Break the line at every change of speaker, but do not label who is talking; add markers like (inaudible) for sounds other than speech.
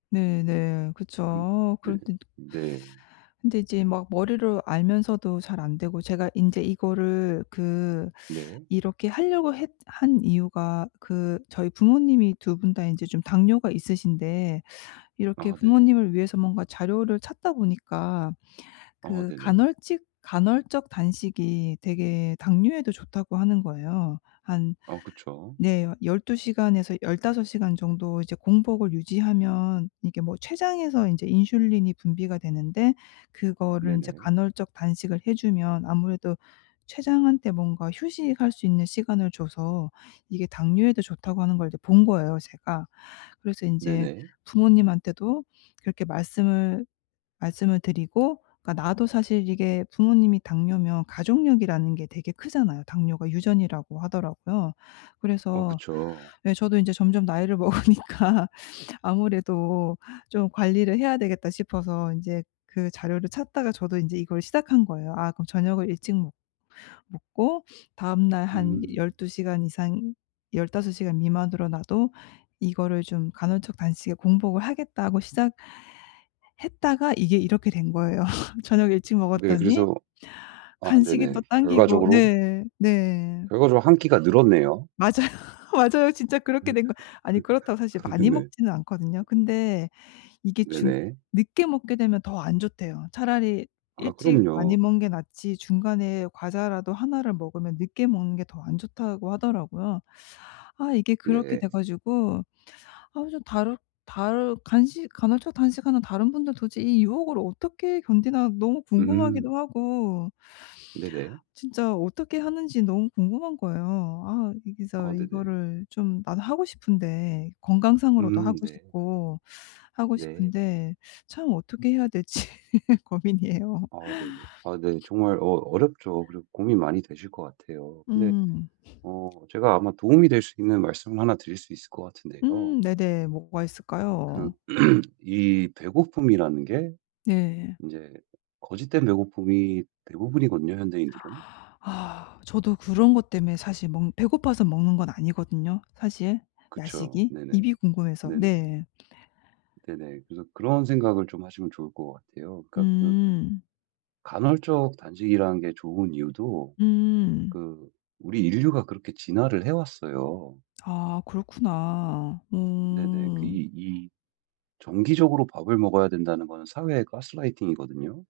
네, 네. 그쵸
근
어
네.
그런데
네.
근데 이제 막 머리로 알면서도 잘 안 되고. 제가 인제 이거를 그
네.
이렇게 하려고 했 한 이유가 그 저희 부모님이 2 분 다 인제 좀 당뇨가 있으신데 이렇게
아 네.
부모님을 위해서 뭔가 자료를 찾다 보니까
아
그
네네.
간헐직 간헐적 단식이 되게 당뇨에도 좋다고 하는 거예요. 한
어 그쵸.
네 12 시간에서 15 시간 정도 이제 공복을 유지하면 이게 뭐 췌장에서 인제 인슐린이 분비가 되는데 그거를 인제
네네.
간헐적 단식을 해 주면 아무래도 췌장한테 뭔가 휴식할 수 있는 시간을 줘서 이게 당뇨에도 좋다고 하는 걸 이제 본 거예요 제가. 그래서 인제
네네.
부모님한테도 그렇게 말씀을 말씀을 드리고 그러니까 나도 사실 이게 부모님이 당뇨면 가족력이라는 게 되게 크잖아요. 당뇨가 유전이라고 하더라고요.
어
그래서
그쵸.
예 저도 인제 점점 나이를 먹으니까 '아무래도 좀 관리를 해야 되겠다.' 싶어서 인제 그 자료를 찾다가 저도 인제 이걸 시작한 거예요. 아 그럼 저녁을 일찍 먹 먹고 (sniffs) 다음날 한
음.
12 시간 이상 15 시간 미만으로 나도 이거를 좀 '간헐적 단식에 공복을 하겠다.'고 시작했다가 이게 이렇게 된 거예요. (laughs) 저녁 일찍
네,
먹었더니
그래서 아
간식이
네네.
또 당기고
결과적으로
네. 네.
결과적으로 1 끼가 늘었네요.
맞아요. 맞아요. 진짜 그렇게 된 거 아니 그렇다고 사실
(laughs)
많이
네.
먹지는 않거든요. 근데 이게 중
네네.
늦게 먹게 되면 더 안 좋대요. 차라리
아
일찍 많이
그럼요.
먹는 게 낫지 중간에 과자라도 1 를 먹으면 늦게 먹는 게 더 안 좋다고 하더라고요. 아 이게 그렇게 돼
네.
가지고 아 그래서 다르 다르 간식 간헐적 단식하는 다른 분들 도저히 이 유혹을 어떻게 견디나 너무
음.
궁금하기도 하고.
네네.
진짜 어떻게 하는지 너무 궁금한 거예요. 아 진짜
아 네네.
이거를 좀 나도 하고 싶은데 건강상으로도
음
하고
네.
싶고, 하고
네.
싶은데. 참 어떻게 해야 될지 고민이에요.
아 네네. 아 네. 정말 어 어렵죠. 그리고 고민이 많이 되실 것 같아요. 근데
음.
어 제가 아마 도움이 될 수 있는 말씀을 1 드릴 수 있을 것 같은데요.
음 네네. 뭐가
그
있을까요?
(clears throat) 이 배고픔이라는 게,
네.
인제 거짓된 배고픔이 대부분이거든요 현대인들은.
(gasps) 저도 그런 것 때문에 사실 먹는 배고파서 먹는 건 아니거든요 사실
그쵸.
야식이.
네네.
입이 궁금해서
네네.
네.
네네. 그래서 그런 생각을 좀 하시면 좋을 것 같아요. 그러니까 그
음.
간헐적 단식이라는 게 좋은 이유도
음.
그 우리 인류가 그렇게 진화를 해 왔어요.
아 그렇구나.
네네. 그
음.
이 이 정기적으로 밥을 먹어야 된다는 것은 사회의 가스라이팅이거든요.